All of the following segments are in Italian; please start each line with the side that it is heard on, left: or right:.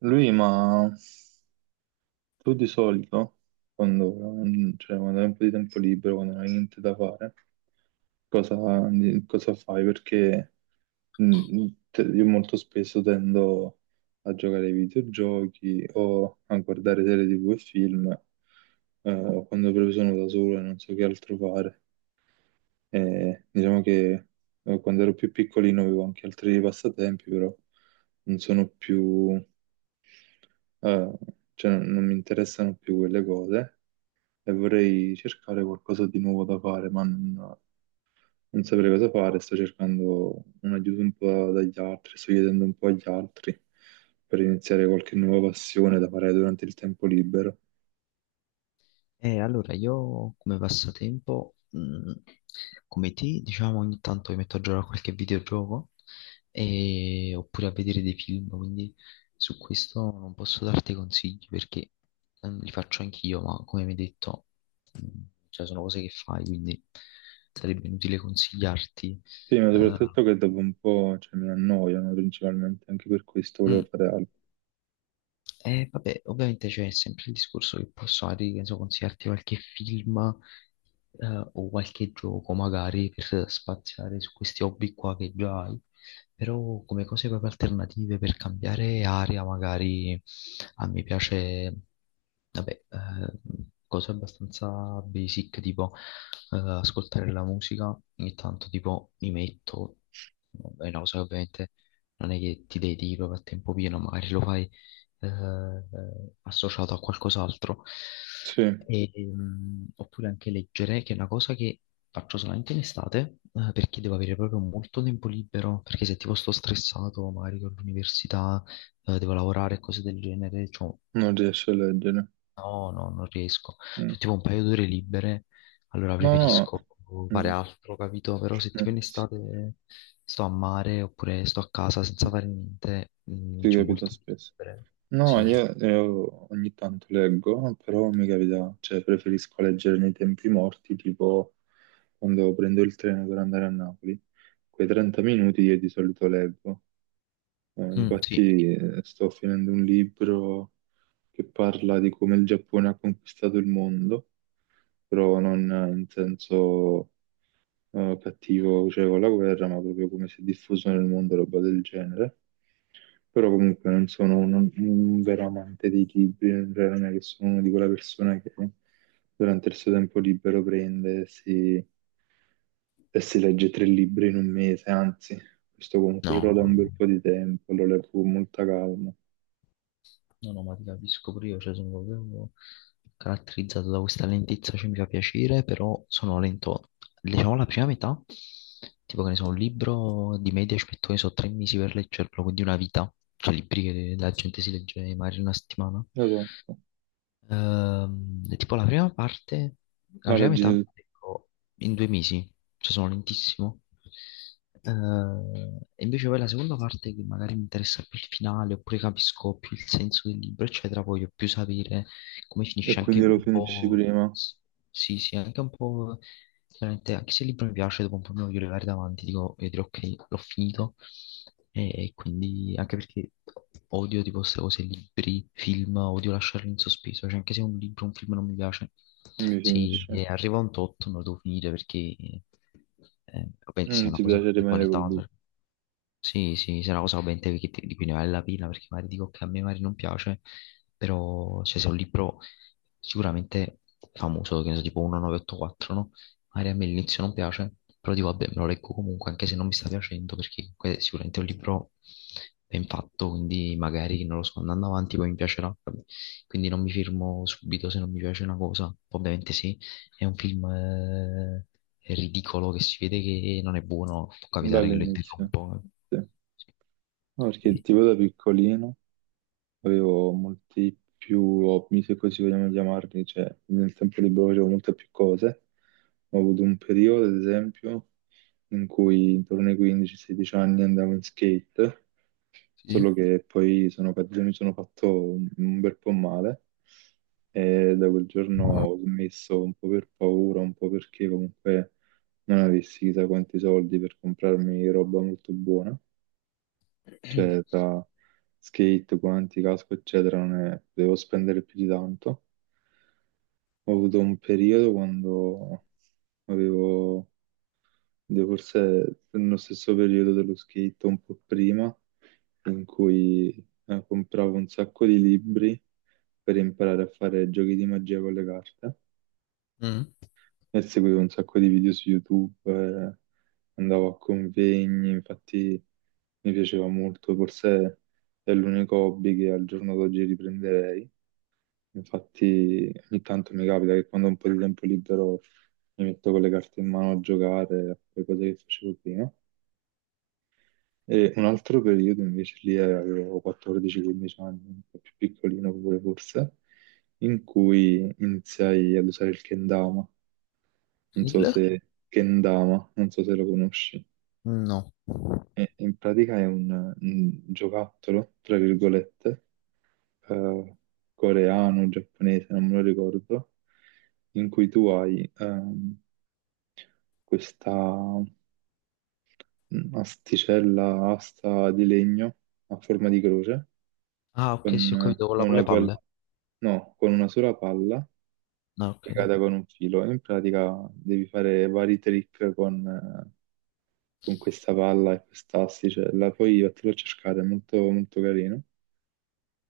right: Lui, ma tu di solito, quando, cioè, quando hai un po' di tempo libero, quando non hai niente da fare, cosa, cosa fai? Perché io molto spesso tendo a giocare ai videogiochi o a guardare serie TV e film, quando proprio sono da solo e non so che altro fare. E diciamo che quando ero più piccolino avevo anche altri passatempi, però non sono più. Eh, cioè non mi interessano più quelle cose e vorrei cercare qualcosa di nuovo da fare, ma non saprei cosa fare. Sto cercando un aiuto un po' dagli altri, sto chiedendo un po' agli altri per iniziare qualche nuova passione da fare durante il tempo libero.
left: Allora, io come passatempo, come te, diciamo ogni tanto mi metto a giocare a qualche videogioco e- oppure a vedere dei film, quindi su questo non posso darti consigli perché li faccio anch'io, ma come mi hai detto, cioè, sono cose che fai, quindi sarebbe inutile consigliarti.
right: Sì, ma
left: Eh,
right: soprattutto che dopo un po', cioè, mi annoiano principalmente, anche per questo volevo
left: mm,
right: fare altro.
left: vabbè, ovviamente c'è sempre il discorso che posso magari, che ne so, consigliarti qualche film o qualche gioco magari per spaziare su questi hobby qua che già hai, però come cose proprio alternative per cambiare area magari a me piace, vabbè, cose abbastanza basic tipo ascoltare la musica, ogni tanto tipo mi metto, è una cosa che ovviamente non è che ti dedichi proprio a tempo pieno, magari lo fai eh, associato a qualcos'altro.
right: Sì,
left: E, oppure anche leggere, che è una cosa che faccio solamente in estate, perché devo avere proprio molto tempo libero, perché se tipo sto stressato, magari con l'università, devo lavorare e cose del genere, cioè,
right: non riesce a leggere.
left: no, no, non riesco.
right: Mm.
left: Cioè, tipo un paio d'ore libere, allora
right: No, no,
left: preferisco fare
right: no,
left: altro, capito? Però se
right: no,
left: tipo
right: no,
left: in
right: sì,
left: estate sto a mare oppure sto a casa senza fare niente,
right: ti
left: c'ho
right: capita
left: molto tempo
right: spesso.
left: libero.
right: No,
left: Sì, sì.
right: io ogni tanto leggo, però mi capita, cioè preferisco leggere nei tempi morti, tipo quando prendo il treno per andare a Napoli. Quei 30 minuti io di solito leggo.
left: Mm, sì.
right: Infatti sto finendo un libro che parla di come il Giappone ha conquistato il mondo, però non in senso cattivo, cioè con la guerra, ma proprio come si è diffuso nel mondo, roba del genere. Però comunque non sono un, vero amante dei libri, cioè non è che sono una di quella persona che durante il suo tempo libero prende e si legge tre libri in un mese, anzi, questo comunque ce
left: No.
right: l'ho da un
left: No. No.
right: bel po' di tempo, lo leggo con molta calma.
left: No, no, ma ti capisco pure io, cioè sono proprio caratterizzato da questa lentezza, cioè mi fa piacere, però sono lento. Diciamo la prima metà, tipo che ne so, un libro di media ci metto, che ne so, tre mesi per leggerlo, quindi una vita. Cioè libri che la gente si legge magari in una settimana.
right: Esatto,
left: Tipo la prima parte, la
right: la
left: prima
right: leggi
left: metà,
right: tu
left: ecco, in due mesi, cioè sono lentissimo. E invece poi la seconda parte che magari mi interessa più il finale, oppure capisco più il senso del libro, eccetera, voglio più sapere come
right: e
left: finisce anche
right: quindi lo
left: un
right: finisci
left: po',
right: prima,
left: s- sì, sì, anche un po'. Veramente, anche se il libro mi piace, dopo un po' mi voglio levare davanti, dico, e dirò ok, l'ho finito. E quindi, anche perché odio tipo queste cose, libri, film, odio lasciarli in sospeso. Cioè, anche se un libro, un film non mi piace,
right: non mi
left: se
right: finisce.
left: arriva a un tot, non lo devo finire perché, ovviamente, se
right: Non
left: è una
right: ti
left: cosa
right: piace
left: di
right: rimanere col
left: qualità,
right: dubbio
left: sì, sì, se è una cosa ovviamente che di cui ne vale la pena, perché magari dico che a me magari non piace, però cioè, se è un libro sicuramente famoso, che ne so, tipo 1984, no? Magari a me all'inizio non piace, però dico vabbè, me lo leggo comunque, anche se non mi sta piacendo, perché comunque è sicuramente un libro ben fatto, quindi magari, non lo so, andando avanti poi mi piacerà. Quindi non mi firmo subito se non mi piace una cosa. Ovviamente sì, è un film ridicolo che si vede che non è buono, può capitare che lo
right: dall'inizio.
left: interrompo. Eh.
right: Sì. No, perché
left: Quindi-
right: tipo da piccolino avevo molti più hobby, se così vogliamo chiamarli, cioè nel tempo libero facevo molte più cose. Ho avuto un periodo, ad esempio, in cui intorno ai 15-16 anni andavo in skate,
left: Sì?
right: solo che poi sono caduto e mi sono fatto un bel po' male e da quel giorno ho smesso un po' per paura, un po' perché comunque non avessi chissà quanti soldi per comprarmi roba molto buona, cioè tra skate, guanti, casco, eccetera, non è- devo spendere più di tanto. Ho avuto un periodo quando avevo, devo forse nello stesso periodo dello skate, un po' prima, in cui compravo un sacco di libri per imparare a fare giochi di magia con le carte.
left: Mm.
right: E seguivo un sacco di video su YouTube, andavo a convegni, infatti mi piaceva molto, forse è l'unico hobby che al giorno d'oggi riprenderei. Infatti ogni tanto mi capita che quando ho un po' di tempo libero mi metto con le carte in mano a giocare, a fare cose che facevo prima. E un altro periodo invece lì avevo 14-15 anni, un po' più piccolino pure forse, in cui iniziai ad usare il kendama, non so
left: Il?
right: se Kendama, non so se lo conosci.
left: No.
right: E in pratica è un, giocattolo, tra virgolette, eh, coreano, giapponese, non me lo ricordo, in cui tu hai questa asticella, asta di legno a forma di croce,
left: Ah, ok, sì, ho
right: con
left: capito, quella con le
right: una, pal-
left: palle.
right: no, con una sola palla
left: No, ok.
right: legata con un filo. In pratica devi fare vari trick con questa palla e questa asticella. Poi vattelo a cercare, è molto, molto carino.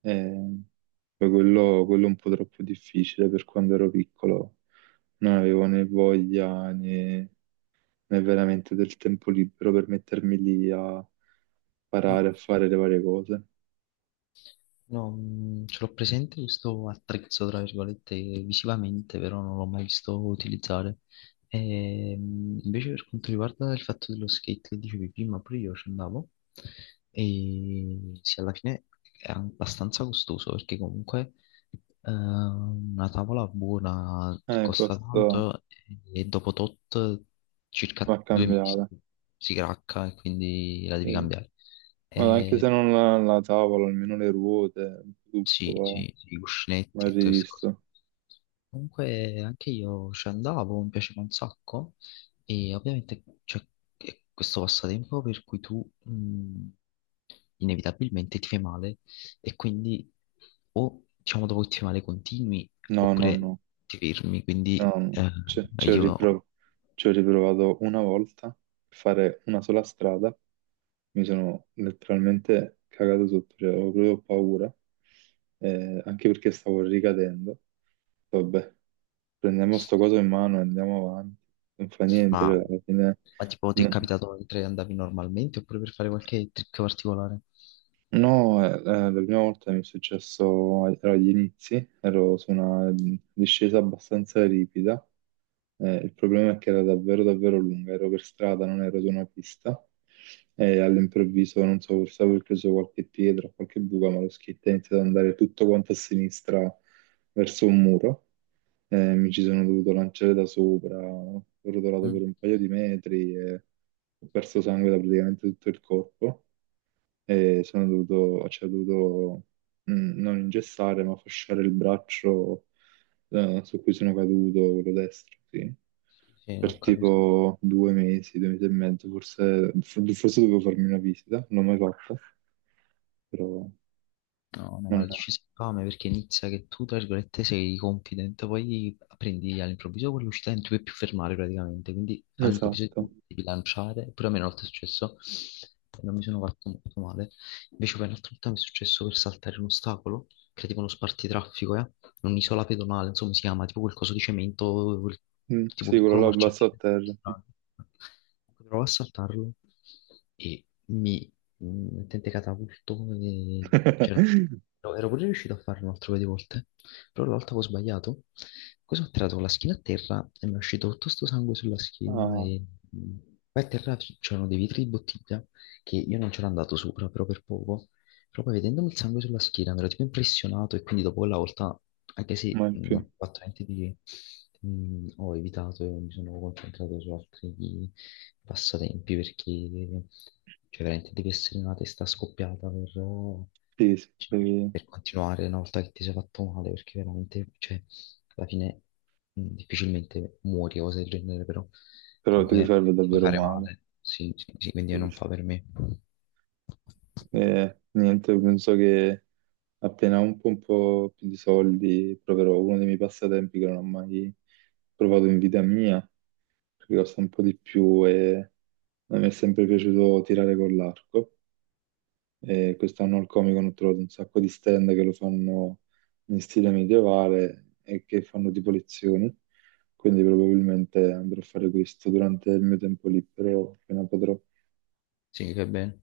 right: Eh, poi quello è un po' troppo difficile per quando ero piccolo. Non avevo né voglia né veramente del tempo libero per mettermi lì a
left: Sì.
right: imparare a fare le varie cose.
left: No, ce l'ho presente questo attrezzo, tra virgolette, visivamente, però non l'ho mai visto utilizzare. E, invece per quanto riguarda il fatto dello skate che dicevi prima, pure io ci andavo, e sì, alla fine è abbastanza costoso, perché comunque una tavola buona costa
right: Questo
left: tanto e dopo tot
right: va
left: circa due mesi
right: cambiata.
left: si cracca e quindi la devi
right: Sì.
left: cambiare.
right: Ma anche se
left: Eh,
right: non la, tavola, almeno le ruote,
left: sì,
right: tutto
left: sì, sì, i
right: va
left: cuscinetti, tutto questo.
right: rivisto.
left: Comunque anche io ci andavo, mi piaceva un sacco e ovviamente c'è è questo passatempo per cui tu inevitabilmente ti fai male e quindi o diciamo dopo che ti fai male continui
right: No, no,
left: oppure
right: no.
left: ti fermi,
right: No,
left: quindi
right: no,
left: io
right: ci ho riprovato una volta per fare una sola strada, mi sono letteralmente cagato sotto, cioè, avevo proprio paura, anche perché stavo ricadendo. Vabbè, prendiamo sto coso in mano e andiamo avanti, non fa niente, cioè,
left: ma,
right: alla fine.
left: ma tipo ti è
right: No.
left: capitato mentre andavi normalmente oppure per fare qualche trick particolare?
right: No, la prima volta mi è successo, ero agli inizi, ero su una discesa abbastanza ripida, il problema è che era davvero davvero lunga, ero per strada, non ero su una pista, e all'improvviso, non so, forse avevo preso qualche pietra, qualche buca, ma lo skate è iniziato ad andare tutto quanto a sinistra verso un muro, mi ci sono dovuto lanciare da sopra, ho rotolato
left: Mm.
right: per un paio di metri e ho perso sangue da praticamente tutto il corpo e sono dovuto, cioè, ho dovuto, mh, non ingessare, ma fasciare il braccio su cui sono caduto, quello destro, sì.
left: Sì, sì, ho
right: Per
left: capito.
right: tipo 2 mesi, 2 mesi e mezzo, forse, dovevo farmi una visita, non l'ho mai fatta, però
left: No, no, ma
right: non
left: lo
right: è.
left: dici spame perché inizia che tu, tra virgolette, sei confident, poi prendi all'improvviso quell'uscita e non ti puoi più fermare praticamente, quindi all'improvviso ti
right: Esatto.
left: devi lanciare, pure a me una volta è successo e non mi sono fatto molto male, invece poi un'altra volta mi è successo per saltare un ostacolo, che era tipo uno spartitraffico, eh? Un'isola pedonale, insomma si chiama, tipo qualcosa di cemento,
right: Mm,
left: tipo
right: sì, quello
left: piccolo
right: là basso a
left: marciapiede.
right: terra. Sì.
left: Strano. Provo a saltarlo e mi mettente catapulto, e c'era. No, ero pure riuscito a farlo un altro paio di volte, però l'altra avevo sbagliato. Cosa ho tirato con la schiena a terra e mi è uscito tutto sto sangue sulla schiena
right: Ah,
left: e mh, poi a terra c'erano dei vetri di bottiglia che io non c'ero andato sopra, però per poco. Però poi vedendomi il sangue sulla schiena mi ero tipo impressionato e quindi dopo quella volta, anche se
right: mai
left: non
right: più.
left: ho fatto niente di ho evitato e mi sono concentrato su altri passatempi perché cioè veramente devi essere una testa scoppiata per
right: Sì, sì,
left: cioè, per continuare una volta che ti sei fatto male, perché veramente, cioè, alla fine difficilmente muori o cose del genere, però
right: però ti puoi
left: comunque
right: farlo
left: ti puoi
right: davvero
left: fare
right: male.
left: male, sì, sì, sì, quindi
right: Sì,
left: non
right: sì.
left: fa per me.
right: Niente, penso che appena un po' più di soldi, proverò uno dei miei passatempi che non ho mai provato in vita mia, perché costa un po' di più e a me è sempre piaciuto tirare con l'arco. E quest'anno al Comic Con ho trovato un sacco di stand che lo fanno in stile medievale e che fanno tipo lezioni, quindi probabilmente andrò a fare questo durante il mio tempo libero appena potrò.
left: Sì, va bene.